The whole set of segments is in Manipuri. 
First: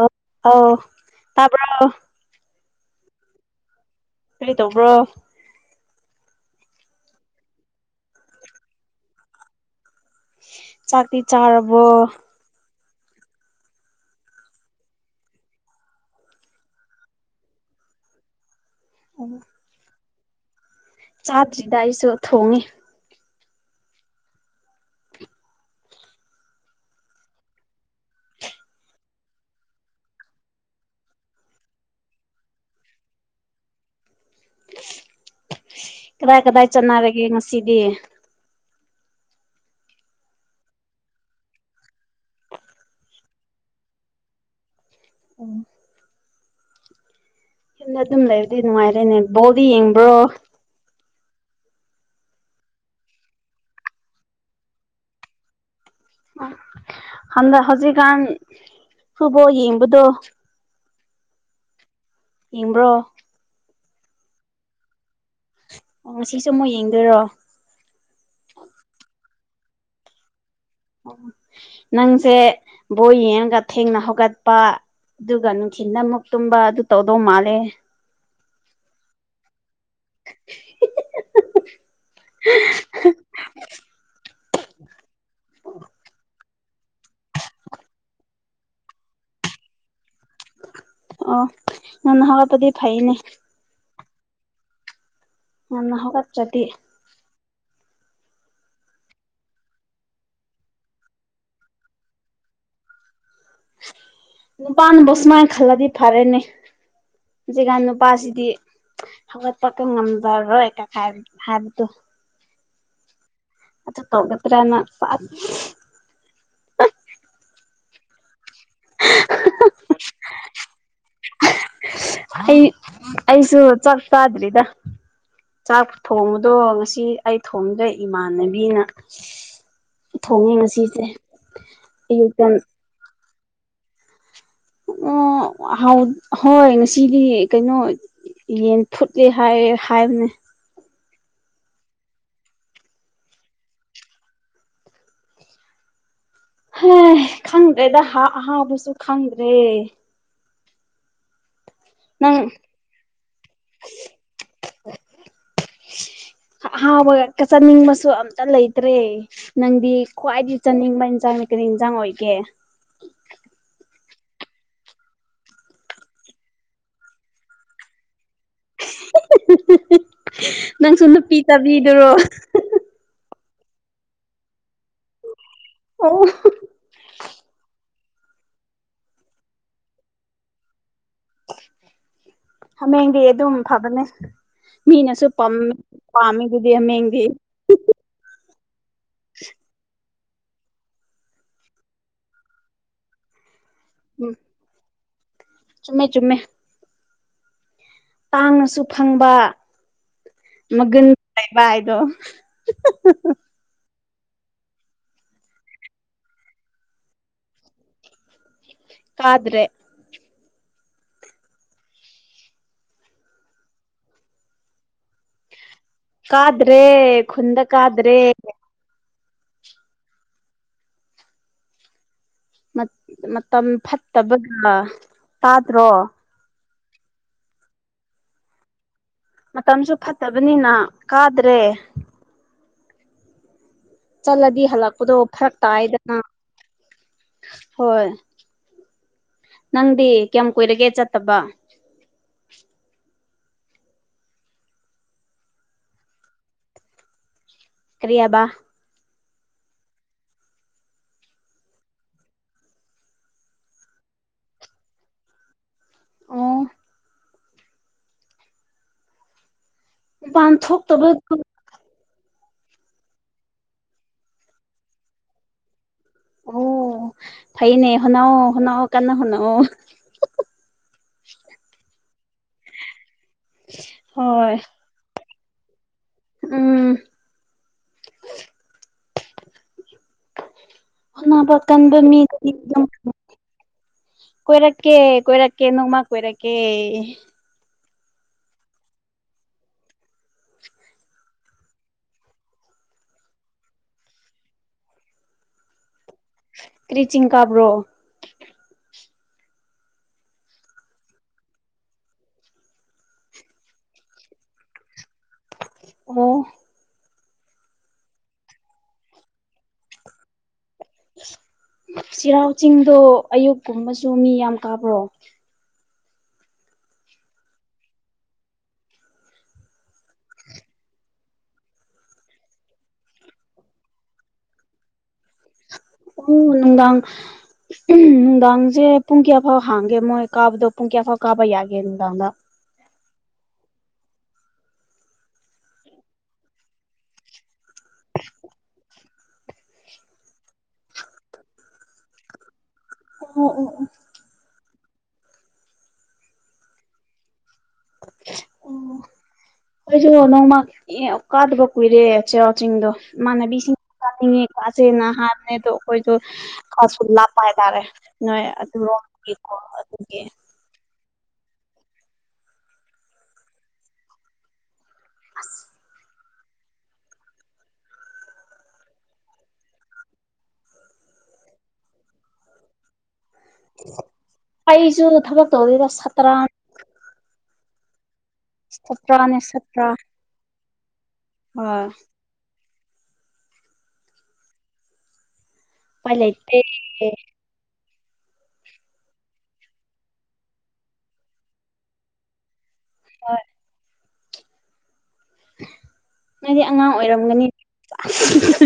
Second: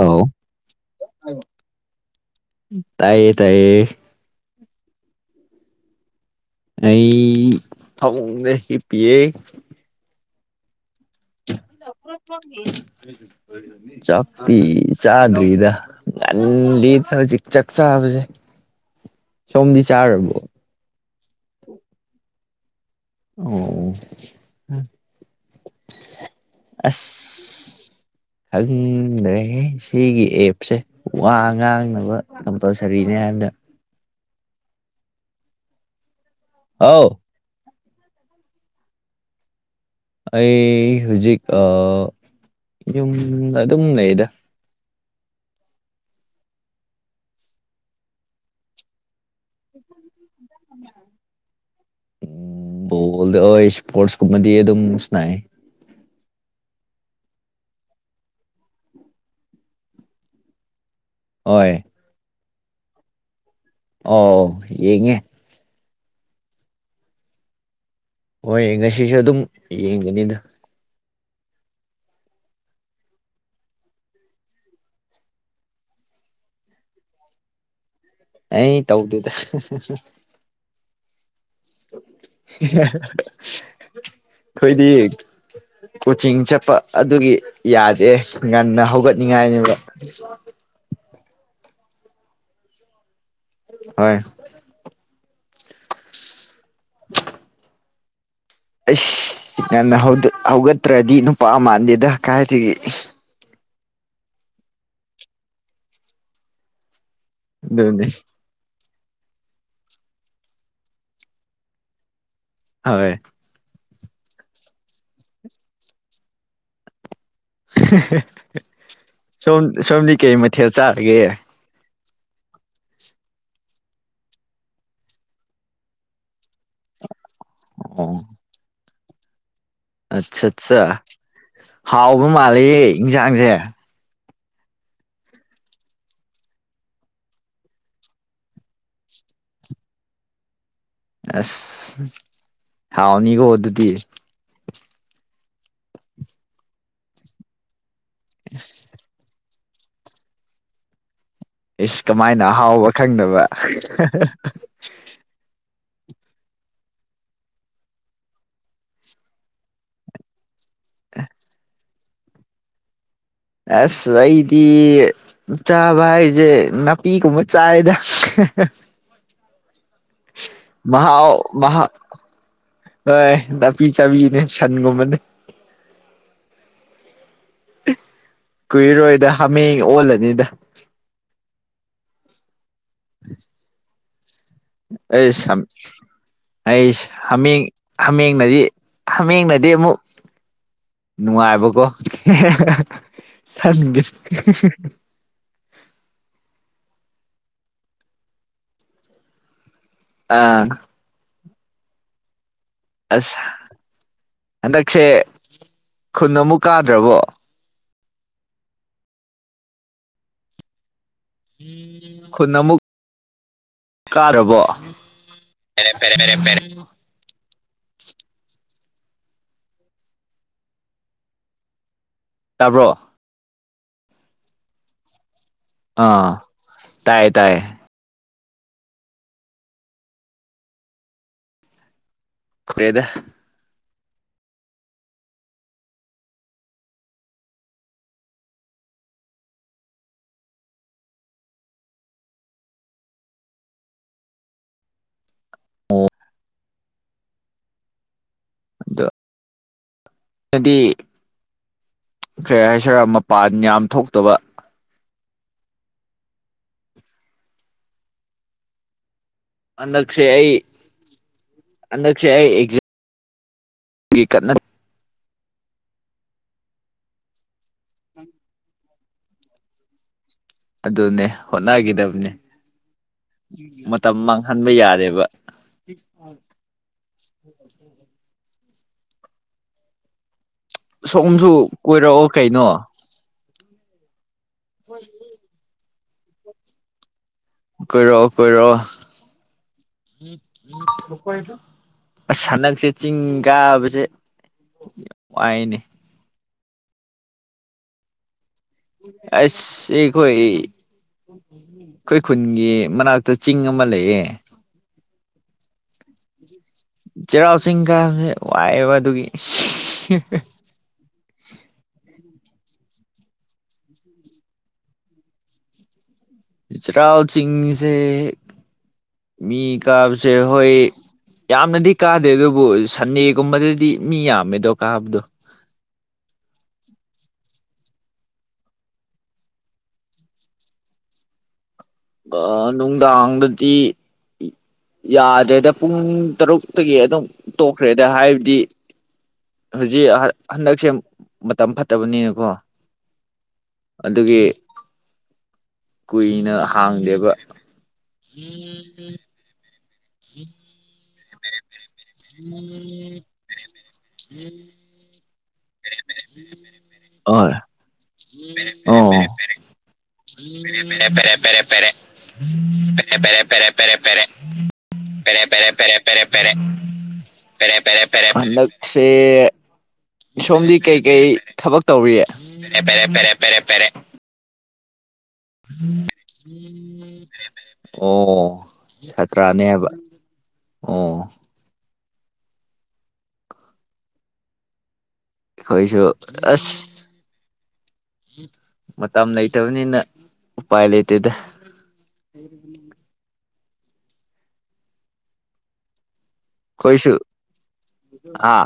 ꯑꯝ ꯑꯧ ꯇꯕꯔꯣ ꯇꯥꯏꯌꯦ ꯇꯥꯏꯌꯦ ꯀꯩ ꯇꯧꯕ꯭ꯔꯣ ꯑꯩ ꯐꯃꯨꯡꯗ ꯍꯤꯞꯄꯤꯌꯦ ꯆꯥꯛꯇꯤ ꯆꯥꯔꯕꯣ ꯆꯇꯤ ꯆꯥꯗ꯭ꯔꯤꯗ ꯉꯟꯂꯤꯗ ꯑꯧꯖꯤꯛ ꯆꯛꯆꯥ ꯕꯖꯦ ꯁꯣꯝꯗꯤ ꯆꯥꯔꯔꯕꯣ ꯆꯥꯗ꯭ꯔꯤꯗ ꯑꯩꯁꯨ ꯊꯣꯡꯉꯦ ꯑꯣ ꯑꯁ ꯈꯪꯗ꯭ꯔꯦꯍꯦ ꯁꯤꯒꯤ ꯑꯦꯞꯁꯦ ꯋꯥ ꯉꯥꯡꯅꯕ ꯀꯝꯄꯜꯁꯔꯤꯅꯦ ꯍꯦꯟꯗ ꯀꯗꯥꯏ ꯀꯗꯥꯏ ꯑꯧ ꯆꯠꯅꯔꯒꯦ ꯉꯁꯤꯗꯤ ꯑꯩ ꯍꯨꯖꯤꯛ ꯑ ꯌꯨꯝ ꯑꯗꯨꯝ ꯂꯩꯗ ꯍꯦꯟꯅ ꯑꯗꯨꯝ ꯂꯩꯔꯗꯤ ꯅꯨꯡꯉꯥꯏꯔꯦꯅꯦ ꯕꯣꯜꯗꯤ ꯌꯦꯡꯕ꯭ꯔꯣ ꯎ ꯎꯝ ꯕꯣꯜꯗ ꯍꯣꯏ ꯏꯁꯄꯣꯔꯠꯁꯀꯨꯝꯕꯗꯤ ꯑꯗꯨꯝ ꯁꯅ ꯍꯗ ꯍꯧꯖꯤꯛꯀꯥꯟ ꯊꯨꯕꯣ ꯌꯦꯡꯕꯗ ꯍꯣꯏ ꯏꯡꯕ꯭ꯔꯣ ꯑꯣ ꯌꯦꯉꯦ ꯑꯣ ꯁꯤꯁꯨ ꯑꯃꯨꯛ ꯌꯦꯡꯗꯣꯏꯔꯣ ꯍꯣꯏ ꯉꯁꯤꯁꯨ ꯑꯗꯨꯝ ꯌꯦꯡꯒꯅꯤꯗ ꯅꯪꯁꯦ ꯕꯣꯏ ꯌꯦꯡꯉꯒ ꯊꯦꯡꯅ ꯍꯧꯒꯠꯄ ꯑꯗꯨꯒ ꯅꯨꯡꯊꯤꯜꯅ ꯑꯃꯨꯛ ꯇꯨꯝꯕ ꯑꯗꯨ ꯇꯧꯗꯧ ꯃꯥꯜꯂꯦ ꯑꯩ ꯇꯧꯗꯗ [unintelligible] ꯀꯣꯏꯗꯤ ꯀꯣꯆꯤꯡ ꯆ ꯆꯄ ꯑꯗꯨꯒꯤ ꯌꯥꯗꯦ ꯉꯟꯅ ꯍꯧꯒꯠꯅꯤꯡꯉꯥꯏꯅꯤꯕ ꯅꯅ ꯍꯕ ꯄꯗꯤ ꯐꯥꯏꯅꯦ ꯍ ꯅ ꯍꯒ ꯆꯗꯤ [unintelligible] ꯑꯁ ꯉꯟꯅ ꯍꯧꯒꯠꯇ꯭ꯔꯗꯤ ꯅꯨꯄꯥ ꯃꯥꯟꯗꯦꯗ ꯀꯥꯏꯒꯦ ꯅꯨꯄꯥꯅꯕꯁꯃꯥꯏ ꯈꯂꯗꯤ ꯐꯥꯔꯦꯅꯦ ꯁꯤꯒꯥꯟ ꯑꯗꯨꯅꯤ ꯅꯨꯄꯥꯁꯤꯗꯤ ꯍꯋꯥꯠ ꯄꯀꯪ ꯉꯝꯗꯔ ꯔꯣꯀ ꯈ ꯍꯥꯏꯔꯗꯨ ꯍꯋꯦ ꯑ ꯇꯞꯀꯊ꯭ꯔꯅ ꯄꯥ ꯁꯣꯝ ꯁꯣꯝꯗꯤ ꯀꯩ ꯃꯊꯦꯜ ꯆꯥꯔꯒꯦ ꯑꯩ ꯑꯩꯁꯨ ꯆꯁꯔꯤꯗ ꯆꯥꯛ ꯊꯣꯡꯕꯗꯣ ꯉꯁꯤ ꯑꯩ ꯊꯣꯡꯗ꯭ꯔꯦ ꯑꯣ ꯏꯃꯥꯟꯅꯕꯤꯅ ꯑꯠꯆꯥ ꯊꯣꯡꯉꯦ ꯑꯠꯆꯥ ꯉꯁꯤꯁꯦ ꯍꯥꯎꯕ ꯑꯌꯨꯛꯇ ꯃꯥꯂꯦꯌꯦ ꯏꯟꯁꯥꯡꯁꯦ ꯑꯣ ꯍ ꯍꯣꯏ ꯉꯁꯤꯗꯤ ꯀꯩꯅꯣ ꯌꯦꯟ ꯐꯨꯠꯂꯤ ꯍꯥꯏꯔ ꯍꯥꯏꯕꯅꯦ ꯑꯁ ꯍꯥꯎꯅꯤꯀꯣ ꯑꯗꯨꯗꯤ ꯍ ꯈꯪꯗ꯭ꯔꯦꯗ ꯍꯥ ꯑꯍꯥꯎꯕꯁꯨ ꯈꯪꯗ꯭ꯔꯦ ꯏꯁ ꯅꯪ ꯀꯃꯥꯏꯅ ꯑꯍꯥꯎꯕ ꯈꯪꯗꯕ [unintelligible] ꯑꯍꯥꯎꯕ ꯆꯅꯤꯡꯕꯁꯨ ꯑꯝꯇ ꯂꯩꯇ꯭ꯔꯦ ꯅꯪꯗꯤ ꯈ꯭ꯋꯥꯏꯗꯤ ꯆꯥꯅꯤꯡꯕ ꯏꯟꯁꯥꯡꯅꯤ ꯀꯔꯤ ꯏꯟꯁꯥꯡ ꯑꯣꯏꯒꯦ ꯑꯁ ꯑꯩꯗꯤ ꯆꯥꯕ ꯍꯥꯏꯁꯦ ꯅꯥꯄꯤꯒꯨꯝꯕ ꯆꯥꯏꯗ [unintelligible] ꯅꯪꯁꯨ ꯅꯨꯄꯤ ꯃꯍꯥꯛꯥꯎ ꯆꯥꯕꯤꯗꯨꯔꯣ ꯍ ꯄꯤ ꯆꯥꯕꯤꯅꯦ ꯁꯟꯒꯨꯝꯕꯅꯦ ꯍ ꯀꯨꯏꯔꯣꯏꯗ ꯍꯥꯃꯦꯡ ꯑꯣꯜꯂꯅꯤꯗ ꯍꯥꯃꯦꯡꯗꯤ ꯑꯗꯨꯝ ꯐꯕꯅꯦ ꯃꯤꯅꯁꯨ ꯑꯩ ꯄꯥꯝꯃꯤ ꯄꯥꯝꯃꯤꯗꯨꯗꯤ ꯑꯩꯁ ꯍꯥꯃꯦꯡꯗꯤ ꯍꯥꯃꯦꯡ ꯍꯥꯃꯦꯡꯅꯗꯤ ꯍꯥꯃꯦꯡꯅꯗꯤ ꯑꯃꯨꯛ ꯅꯨꯡꯉꯥꯏꯕꯀꯣ ꯊꯒꯦ ꯎꯝ ꯆꯨꯝꯃꯦ ꯆꯨꯝꯃꯦ ꯇꯥꯡꯅꯁꯨ ꯐꯪꯕ ꯑꯥ ꯃꯒꯨꯟ ꯂꯩꯕ ꯍꯥꯏꯗꯣ ꯑꯁ ꯍꯟꯗꯛꯁꯦ ꯈꯨꯟ ꯑꯃꯨꯛ ꯀꯥꯗ꯭ꯔꯕꯣ ꯀꯥꯗ꯭ꯔꯦ ꯈꯨꯟ ꯑꯃꯨꯛ ꯀꯥꯔꯕꯣ ꯀꯥꯗ꯭ꯔꯦ ꯈꯨꯟꯗ ꯀꯥꯗ꯭ꯔꯦ ꯇꯥꯕ꯭ꯔꯣ ꯃꯠ ꯃꯇꯝ ꯐꯠꯇꯕꯒ ꯇꯥꯗ꯭ꯔꯣ ꯇꯥꯏ ꯇꯥꯌꯦ ꯃꯇꯝꯁꯨ ꯐꯠꯇꯕꯅꯤꯅ ꯀꯥꯗ꯭ꯔꯦ ꯈꯣꯌꯦꯗ ꯆꯠꯂꯗꯤ ꯍꯜꯂꯛꯄꯗꯣ ꯐꯔꯛ ꯇꯥꯏꯌꯦꯗꯅ ꯍꯣꯏ ꯅꯪꯗꯤ ꯀꯌꯥꯝ ꯀꯨꯏꯔꯒꯦ ꯆꯠꯇꯕ ꯑꯣ ꯀꯔꯤꯌꯥꯕ ꯑꯗꯣ ꯑꯥꯏꯗꯤ ꯀꯩ ꯍꯥꯏꯁꯤꯔ ꯃꯄꯥꯟ ꯌꯥꯝ ꯊꯣꯛꯇꯕ ꯑꯣ ꯑꯟꯗꯛꯁꯦ ꯃꯄꯥꯟ ꯑꯩ ꯊꯣꯛꯇꯕꯗꯣ ꯑꯟꯗꯛꯁꯦ ꯑꯩ ꯑꯦꯛꯖ ꯒꯤ ꯀꯟꯅ ꯑꯣ ꯐꯩꯅꯦ ꯍꯣꯅꯑꯣ ꯍꯣꯅꯑꯣ ꯀꯟꯅ ꯍꯣꯅꯑꯣ ꯑꯗꯨꯅꯦ ꯍꯣꯠꯅꯒꯤꯗꯕꯅꯦ ꯃꯇꯝ ꯍꯣꯏ ꯃꯥꯡꯍꯟꯕ ꯌꯥꯔꯦꯕ ꯎꯝ [inaudible] ꯁꯣꯝꯁꯨ ꯍꯣꯠꯅꯕ ꯀꯟꯕ ꯀꯣꯏꯔꯛꯑꯣ ꯃꯤꯗꯗꯤ ꯀꯩꯅꯣ ꯑꯗꯨꯝ ꯀꯣꯏꯔꯛꯀꯦ ꯀꯣꯏꯔꯛꯀꯦ ꯅꯣꯡꯃ ꯀꯣꯏꯔꯛꯀꯦ ꯀꯣꯏꯔꯣꯛꯑꯣ ꯀꯣꯏꯔꯣꯛꯑꯣ ꯑꯁ ꯍꯟꯗꯛꯁꯦ ꯆꯤꯡ ꯀꯥꯕꯁꯦ ꯋꯥꯏꯅꯦ ꯀ꯭ꯔꯤꯆꯤꯡ ꯀꯥꯕ꯭ꯔꯣ ꯑꯁ ꯁꯤꯈꯣꯏ ꯏ ꯈꯣꯏ ꯈꯨꯟꯒꯤ ꯃꯅꯥꯛꯇ ꯆꯤꯡ ꯑꯃ ꯂꯩꯌꯦ ꯑꯣ ꯆꯩꯔꯥꯎ ꯆꯤꯡ ꯀꯥꯕꯁꯦ ꯋꯥꯏꯑꯦꯕ ꯑꯗꯨꯒꯤ ꯆꯩꯔꯥꯎ ꯆꯤꯡꯗꯣ ꯑꯌꯨꯛꯀꯨꯝꯕꯁꯨ ꯃꯤ ꯌꯥꯝ ꯀꯥꯕ꯭ꯔꯣ ꯆꯔꯥꯎ ꯆꯁꯤꯡꯁꯦ ꯃꯤ ꯀꯥꯕꯁꯦ ꯍꯣꯏ ꯌꯥꯝꯅꯗꯤ ꯀꯥꯗꯦ ꯑꯗꯨꯕꯨ ꯁꯟꯗꯦꯒꯨꯝꯕꯗꯗꯤ ꯃꯤ ꯌꯥꯝꯃꯦꯗꯣ ꯀꯥꯕꯗꯣ ꯑꯣ ꯅꯨꯡꯗꯥꯡ ꯅꯨꯡꯗꯥꯡꯁꯦ ꯄꯨꯡ ꯀꯌꯥꯐꯥꯎ ꯍꯥꯡꯒꯦ ꯃꯣꯏ ꯀꯥꯕꯗꯣ ꯄꯨꯡ ꯀꯌꯥꯐꯥꯎ ꯀꯥꯕ ꯌꯥ ꯒꯦ ꯅꯨꯡꯗꯥꯡꯗ ꯗꯥꯥꯡꯗꯗꯤ ꯌꯥꯗ꯭ꯔꯦꯗ ꯄꯨꯡ ꯇꯔꯨꯛꯇꯒꯤ ꯑꯗꯨꯝ ꯇꯣꯛꯈ꯭ꯔꯦꯗ ꯍꯥꯏꯕꯗꯤ ꯍꯧꯖꯤꯛ ꯍꯥ ꯍꯟꯗꯛꯁꯦ ꯃꯇꯝ ꯐꯠꯇꯕꯅꯤꯅꯀꯣ ꯑꯣ ꯑꯣ ꯑꯣ ꯑꯗꯨꯒꯤ ꯀꯨꯏꯅ ꯍꯥꯡꯗꯦꯕ ꯍꯣꯏꯁꯨ ꯅꯣꯡꯃ ꯏ [unintelligible] ꯀꯗꯕ ꯀꯨꯏꯔꯦ ꯆꯩꯔꯥꯎ ꯆꯤꯡꯗꯣ ꯃꯥꯟꯅꯕꯤꯁꯤꯡ ꯀꯤꯅꯤꯡꯉꯦ ꯀꯥꯁꯦꯅ ꯍꯥ ꯅꯦꯗꯣ ꯑꯈꯣꯏꯗꯣ ꯈꯁꯨ ꯂꯥꯞꯄ ꯍꯣꯏ ꯍꯥꯏꯇꯥꯔꯦ ꯅꯣꯏ ꯑꯣ ꯑꯗꯨꯔꯣꯝꯒꯤꯀꯣ ꯑꯗꯨꯒꯤ ꯄꯦꯔꯦ ꯄꯦꯔꯦ ꯄꯦꯔꯦ ꯄꯦꯔꯦ ꯄꯦꯔꯦ ꯄꯦꯔꯦ ꯄꯦꯔꯦ ꯄꯦꯔꯦ ꯄꯦꯔꯦ ꯄꯦꯔꯦ ꯄꯦꯔꯦ ꯄꯦꯔꯦꯞ ꯄꯦꯔꯦ ꯄꯦꯔꯦ ꯄꯦꯔꯦ ꯄꯦꯔꯦ ꯍꯟꯗꯛꯁꯦ ꯁꯣꯝꯗꯤ ꯀꯩꯀꯩ ꯊꯕꯛ ꯇꯧꯔꯤꯌꯦ ꯄꯦꯔꯦ ꯄꯦꯔꯦ ꯄꯦꯔꯦ ꯄꯦꯔꯦ ꯄꯦꯔꯦ ꯑꯩꯁꯨ ꯊꯕꯛ ꯇꯧꯗꯤꯗ ꯁꯇꯔ꯭ꯟ ꯑꯣ ꯁꯥꯇ꯭ꯔꯥ ꯁꯥꯇ꯭ꯔꯥꯅꯦꯕ ꯑꯣ ꯍꯣꯏ ꯍꯣꯏꯁꯨꯣ ꯎꯄꯥꯏ ꯂꯩꯇꯦ ꯑꯁ ꯃꯇꯝ ꯂꯩꯇꯕꯅꯤꯅ ꯎꯄꯥꯏ ꯂꯩꯇꯦꯗ [inaudible] ꯅꯣꯏꯗꯤ ꯑꯉꯥꯡ ꯑꯩꯈꯣꯏꯁꯨ ꯑꯣꯏꯔꯝꯒꯅꯤ [inaudible] ꯑꯥ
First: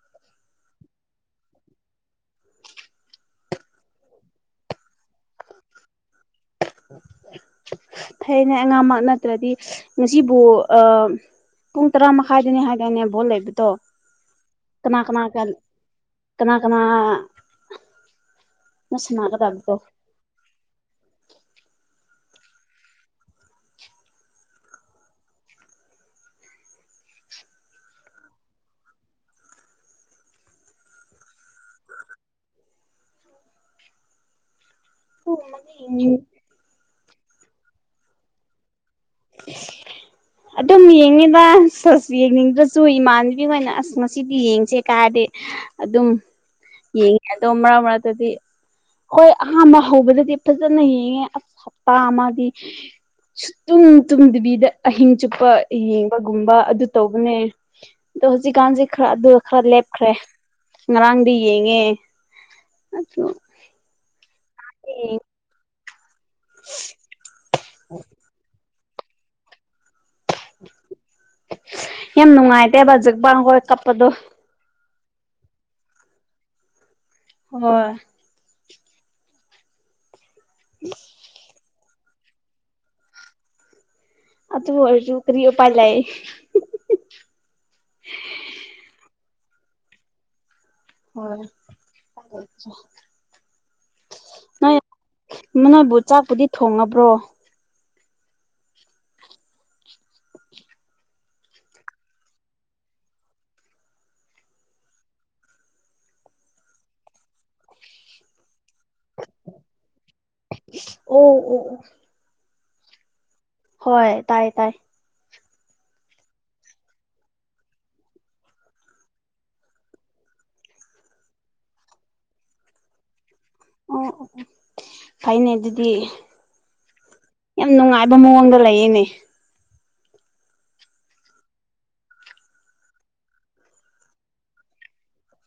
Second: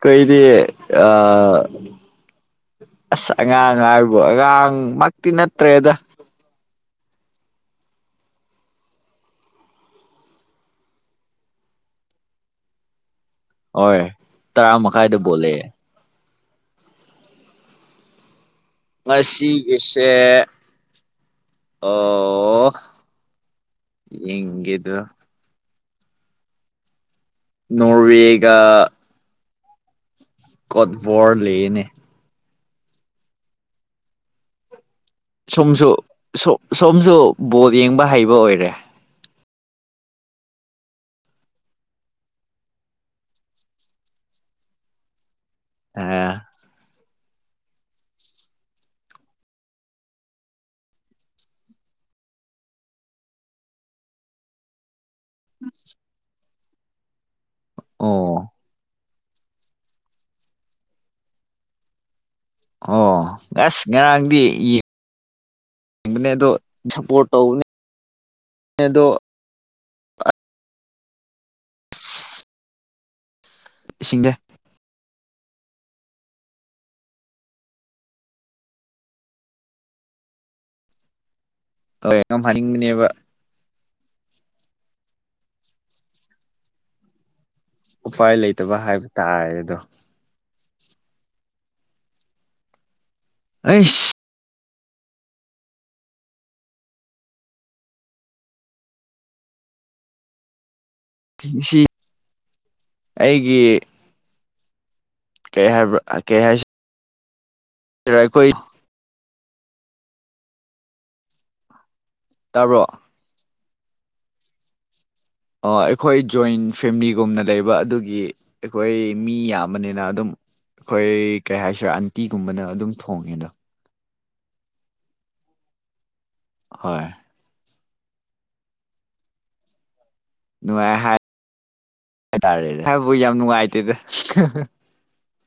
ꯀꯩ ꯁꯤ ꯑ ꯑꯁ ꯑꯉꯥꯡ ꯍꯥꯏꯕꯨꯣ ꯑꯉꯥꯡꯃꯛꯇꯤ ꯅꯠꯇ꯭ꯔꯦꯗ ꯐꯌꯦꯅꯦ ꯑꯉꯥꯡꯃꯛ ꯅꯠꯇ꯭ꯔꯗꯤ ꯉꯁꯤꯕꯨ ꯄꯨꯡ ꯇꯔꯥ ꯃꯈꯥꯏꯗꯅꯦ ꯍꯥꯏꯗꯅꯦ ꯚꯣꯠ ꯂꯩꯕꯗꯣ ꯍꯣꯏ ꯇꯔꯥ ꯀꯅꯥ ꯃꯈꯥꯏꯗ ꯀꯅꯥ ꯀ ꯕꯣꯜꯂꯛꯑꯦ ꯀꯅꯥ ꯀꯅꯥ ꯃꯁꯤ ꯁꯤꯒꯤꯁꯦ ꯑꯣ ꯑꯣ ꯌꯦꯦꯗꯣ ꯅꯣꯋꯒ ꯀꯠꯕꯣꯔ ꯂꯩꯦꯅꯦ ꯁꯣꯝꯁꯨꯝ ꯁꯣꯝꯁꯨ ꯕꯣ ꯌꯦꯡꯕ ꯍꯩꯕ ꯑꯣꯏꯔꯦ ꯑ ꯑꯗꯨꯝ ꯌꯦꯡꯉꯤꯗ ꯁꯁ ꯌꯦꯡꯅꯤꯡꯗ꯭ꯔꯁꯨ ꯏꯃꯥꯟꯅꯕꯤ ꯑꯣꯏꯅ ꯑꯁ ꯉꯁꯤꯗꯤ ꯌꯦꯡꯁꯦ ꯀꯥꯗꯤ ꯑꯗꯨꯝ ꯑꯦ ꯌꯦꯡꯉꯦ ꯑꯗꯣ ꯃꯔꯛ ꯃꯔꯛꯇꯗꯤ ꯍꯣꯏ ꯑꯍꯥꯝꯕ ꯍꯧꯕꯗꯗꯤ ꯐꯖꯅ ꯌꯦꯡꯉꯦ ꯑꯁ ꯍꯞꯇꯥ ꯑꯃꯗꯤ ꯇꯨꯝ ꯇꯨꯝꯗꯕꯤꯗ ꯑꯍꯤꯡ ꯆꯨꯞꯄ ꯌꯦꯡꯕꯒꯨꯝꯕ ꯑꯗꯨ ꯇꯧꯕꯅꯦ ꯑꯗꯣ ꯑꯣ ꯍꯧꯖꯤꯛꯀꯥꯟꯁꯦ ꯈꯔ ꯑꯗꯨꯒ ꯈꯔ ꯂꯦꯞꯈ꯭ꯔꯦ ꯉꯔꯥꯡꯗꯤ ꯌꯦꯡꯉꯦ ꯑꯣ ꯉꯁ ꯉꯪꯗꯤ ꯑꯦ ꯑꯅꯦꯗ ꯄ ꯇꯧ ꯑꯗ ꯌꯥꯝ ꯑꯁ ꯅꯨꯡꯉꯥꯏꯇꯦꯕꯖꯛꯕꯥꯈꯣꯏ ꯀꯞꯄꯗꯣ ꯏꯁꯤꯡꯁꯦ ꯍꯣꯏ ꯎꯝ ꯍꯣꯏꯉꯝ ꯍꯥꯏꯅꯤꯡꯕꯅꯦꯕ ꯑ ꯑꯗꯨ ꯍ ꯆ ꯀꯔꯤꯑꯣ ꯄꯂꯥꯏ ꯎꯄꯥꯏ ꯂꯩꯇꯕ ꯍꯥꯏꯕ ꯇꯥꯔꯦ ꯑꯗꯣ ꯍꯣꯏ ꯐꯦ ꯑꯦꯁ ꯅꯣꯏ ꯅꯣꯏꯕꯨ ꯆꯥꯛꯄꯨꯗꯤ ꯊꯣꯡꯉꯕ꯭ꯔꯣ ꯁꯤ ꯑꯩꯒꯤ ꯀꯩꯍꯦ ꯀꯦꯍꯦ ꯔꯄꯣꯏ ꯑꯣ ꯑꯣ ꯇꯥꯕ꯭ꯔꯣ ꯍꯣꯏ ꯇꯥꯏ ꯇꯥꯏ ꯑꯣ ꯑꯩꯈꯣꯏ ꯖꯣꯏꯟ ꯐꯦꯃꯤꯂꯤꯒꯨꯝꯅ ꯂꯩꯕ ꯑꯗꯨꯒꯤ ꯑꯩꯈꯣꯏ ꯃꯤ ꯌꯥꯝꯕꯅꯤꯅ ꯑꯗꯨꯝ ꯑꯩꯈꯣꯏ ꯀꯩ ꯍꯥꯏꯁꯤꯔꯦ ꯑꯟꯇꯤꯒꯨꯝꯕꯅ ꯑꯗꯨꯝ ꯊꯣꯡꯉꯦ ꯑꯗꯣ ꯑꯣ ꯑꯣ ꯐꯩꯅꯦ ꯑꯗꯨꯗꯤ ꯍꯣꯏ ꯌꯥꯝ ꯅꯨꯡꯉꯥꯏꯕ ꯃꯑꯣꯡꯗ ꯂꯩꯌꯦꯅꯦ ꯅꯨꯡꯉꯥꯏ ꯍꯥꯏ ꯍꯥꯏ ꯇꯔꯦ ꯍꯥꯏꯕꯨ ꯌꯥꯝ ꯅꯨꯡꯉꯥꯏꯇꯦꯗ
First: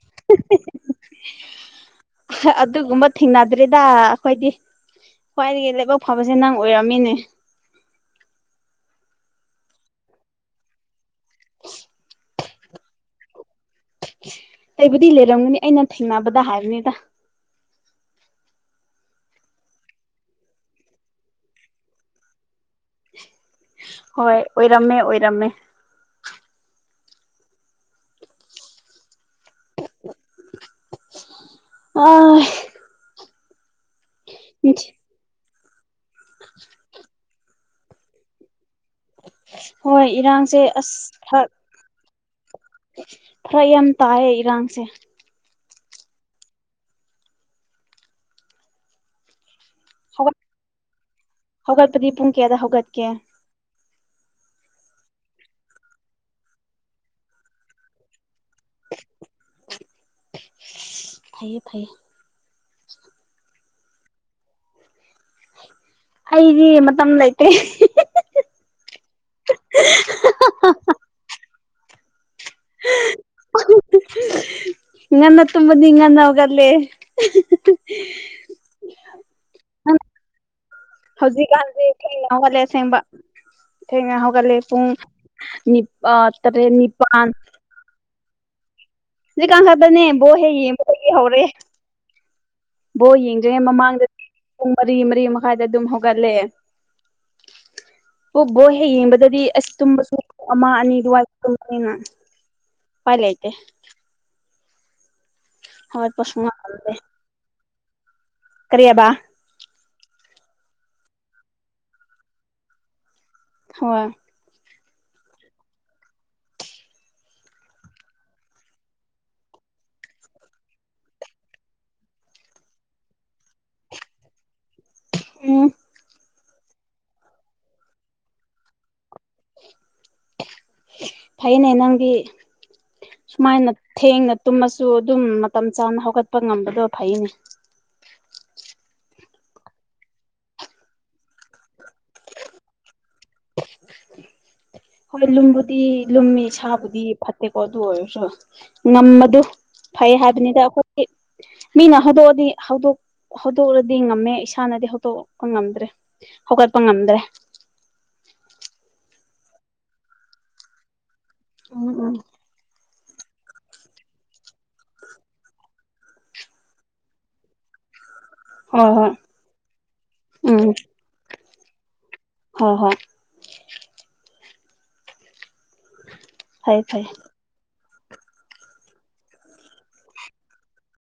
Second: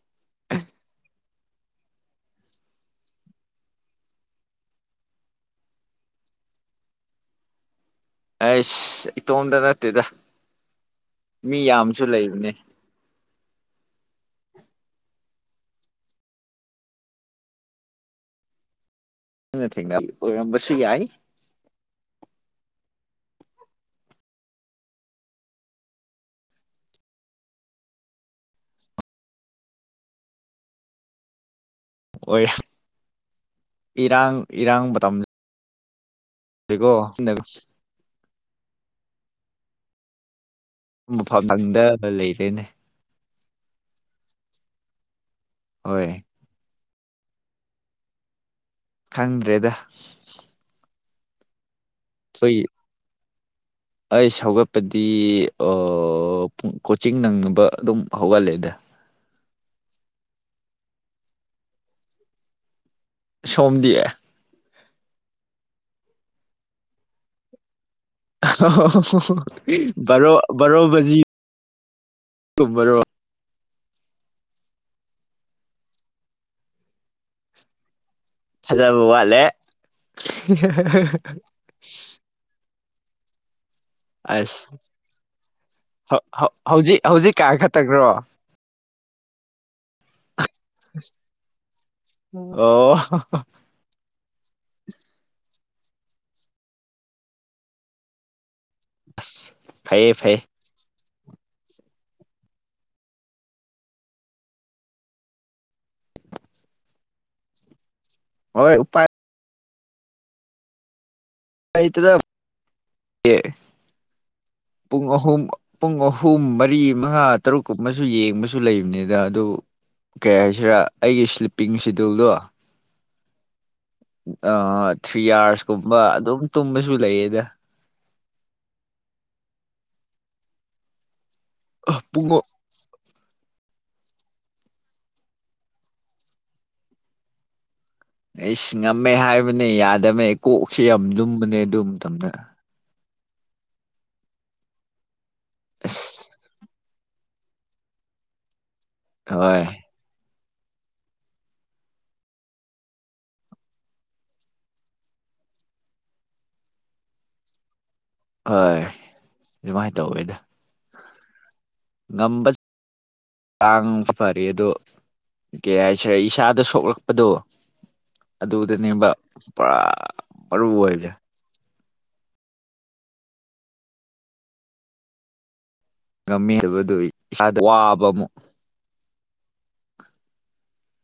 [inaudible] ꯑꯗꯨꯒꯨꯝꯕ ꯊꯦꯡꯅꯗ꯭ꯔꯔꯤꯗ ꯑꯩꯈꯣꯏꯗꯤ ꯈ꯭ꯋꯥꯏꯗꯒꯤ ꯂꯥꯏꯕꯛ ꯐꯕꯁꯦ ꯅꯪ ꯑꯣꯏꯔꯝꯃꯤꯅꯦ ꯑꯩꯁ ꯏꯇꯣꯝꯗ ꯅꯠꯇꯦꯗ ꯃꯤ ꯌꯥꯝꯁꯨ ꯂꯩꯕꯅꯦ ꯑꯩꯕꯨꯗꯤ ꯂꯩꯔꯝꯒꯅꯤ ꯑꯩꯅ ꯊꯦꯡꯅꯕꯗ ꯍꯥꯏꯕꯅꯤꯗ ꯊꯝꯁꯨ ꯌꯥꯏ ꯍꯣꯏ ꯑꯣꯏꯔꯝꯃꯦ ꯑꯣꯏꯔꯝꯃꯦ ꯑ ꯑꯣꯏ ꯏꯔꯥꯡ ꯏꯔꯥꯡ ꯃꯇꯝ ꯁꯤꯀꯣ ꯍꯣꯏ ꯏꯔꯥꯡꯁꯦ ꯃꯐꯝ ꯈꯪꯗ ꯂꯩꯔꯦꯅꯦ ꯈꯔ ꯌꯥꯝ ꯇꯥꯏꯌꯦ ꯏꯔꯥꯡꯁꯦ ꯍꯣꯏ ꯈꯪꯗ꯭ꯔꯦꯗ ꯍ ꯍꯒꯠꯄꯗꯤ ꯄꯨꯝ ꯑꯩꯈꯣꯏ ꯀꯦꯗ ꯍꯒꯠ ꯀꯦ ꯑꯩ ꯁꯧꯒꯠꯄꯗꯤꯨꯡ ꯀꯣꯆꯤꯡ ꯅꯪꯅꯕ ꯑꯗꯨꯝ ꯍꯧꯒꯠꯂꯦꯗ ꯐꯩꯌꯦ ꯐꯩꯌꯦ ꯁꯣꯝꯗꯤꯌꯦ ꯑꯩꯗꯤ ꯃꯝ ꯂ ꯂꯩꯇꯦ ꯔꯣ ꯔꯣꯕꯖꯤ ꯇꯨꯝ ꯃꯔꯔꯣ ꯉꯟꯅ ꯇꯨꯝꯕꯅꯤ ꯉꯟꯅ ꯍꯧꯒꯜꯂꯦ ꯁꯖꯕ ꯋꯥꯂꯦ ꯍꯧꯖꯤꯛ ꯋꯥꯂꯦ ꯁꯦꯝꯕ ꯊꯦꯉꯥ ꯍꯒꯦ ꯑꯁ ꯄꯨꯡꯅꯤꯄꯥ ꯍꯧ ꯍꯧ ꯇꯔꯦ ꯍꯧꯖꯤꯛ ꯅꯤꯄꯥꯥꯟ ꯍꯧꯖꯤꯛ ꯀꯥ ꯈꯛꯇꯪ꯭ꯔꯣ ꯁꯤ ꯀꯥꯡꯈꯠꯄꯅꯦꯕꯣ ꯍꯦꯛ ꯌꯦꯡꯕꯗꯒꯤ ꯍꯧꯔꯦ ꯑꯣ ꯕꯣ ꯌꯦꯡꯖꯔꯤꯉꯦ ꯃꯃꯥꯡꯗ ꯄꯨꯡ ꯃꯔꯤ ꯃꯔꯤ ꯃꯈꯥꯏ ꯑꯗꯨꯝ ꯍꯒꯂꯦ ꯎ ꯕꯣ ꯍꯦꯛ ꯌꯦꯡꯕꯗꯗꯤ ꯑꯁ ꯐꯩꯌꯦ ꯇꯨꯝꯕꯁꯨ ꯐꯩꯌꯦ ꯑꯃ ꯑꯅꯤꯗꯨꯋꯥꯏ ꯄꯂꯇꯦ ꯍꯣꯏ ꯄꯁꯅꯦ ꯍꯣꯏ ꯎꯄꯥꯏ ꯑꯩ ꯇꯗ ꯍ ꯄꯨꯡ ꯑꯍꯨꯝ ꯄꯨꯡ ꯑꯍꯨꯝ ꯃꯔꯤ ꯃꯉꯥ ꯇꯔꯨꯛꯀ ꯑꯃꯁꯨ ꯌꯦꯡꯕꯁꯨ ꯂꯩꯕꯅꯤꯗ ꯑꯗꯨ ꯀꯩ ꯍꯥꯏꯁꯤꯔꯥ ꯑꯩꯒꯤ ꯁ꯭ꯂꯤꯞꯄꯤꯡ ꯁꯦꯗꯨꯜꯗꯣ ꯑ ꯊ꯭ꯔꯤ ꯎꯝ ꯑꯔꯁꯀꯨꯝꯕ ꯑꯗꯨꯝ ꯇꯨꯝꯕꯁꯨ ꯂꯩꯌꯦꯗ ꯐꯥꯏꯅꯦꯩꯅꯒꯤ ꯄꯨꯡ ꯁꯨꯃꯥꯏꯅ ꯊꯦꯡꯅ ꯇꯨꯝꯃꯁꯨ ꯑꯗꯨꯝ ꯃꯇꯝ ꯆꯥꯅ ꯍꯧꯒꯠꯄ ꯉꯝꯕꯗꯣ ꯐꯩꯅꯦ ꯑꯩ ꯁꯤꯡꯉꯝꯃꯦ ꯍꯥꯏꯕꯅꯦ ꯌꯥꯗꯕꯅꯦ ꯀꯣꯛꯁꯤꯦ ꯌꯥꯝ ꯂꯨꯝꯕꯅꯦ ꯑꯗꯨ ꯃꯇꯝꯗ ꯍꯣꯏ ꯂꯨꯝꯕꯨꯗꯤ ꯑꯁ ꯂꯨꯝꯃꯤ ꯁꯥꯕꯨꯗꯤ ꯐꯠꯇꯦꯀꯣ ꯑꯗꯨ ꯑꯣꯏꯔꯁꯨ ꯉꯝꯕꯗꯨ ꯍꯣꯏ ꯐꯩ ꯍꯥꯏꯕꯅꯤꯗ ꯑꯩꯈꯣꯏꯒꯤ ꯃꯤꯅ ꯍꯧꯗꯣꯛꯑꯗꯤ ꯍꯧꯗꯣꯛ ꯍꯧꯠꯇꯣꯛꯂꯗꯤ ꯉꯝꯃꯦ ꯏꯁꯥꯅꯗꯤ ꯍꯧꯠꯇꯣꯛꯄ ꯉꯝꯗ꯭ꯔꯦ ꯍꯧꯒꯠꯄ ꯉꯝꯗ꯭ꯔꯦ ꯍꯣꯏ ꯑꯗꯨꯃꯥꯏꯅ ꯇꯧꯋꯦꯗ ꯎꯝ ꯎꯝ ꯉꯝꯕ ꯇꯥꯡꯁꯨ ꯐꯔ ꯑꯗꯣ ꯀꯩ ꯍꯥꯏꯁꯔꯦ ꯏꯁꯥꯗ ꯁꯣꯛꯂꯛꯄꯗꯣ ꯍꯣꯏ ꯑꯗꯨꯗꯅꯦꯕ ꯍꯣꯏ ꯄꯨꯔꯥ ꯎꯝ ꯃꯔꯨ ꯑꯣꯏꯕꯦ ꯍꯣꯏ ꯍꯣꯏ ꯉꯝꯃꯤ ꯐꯩ ꯍꯥꯏꯕꯗꯨ ꯐꯩ ꯏꯁꯥꯗ ꯋꯥꯕ ꯑꯃꯨꯛ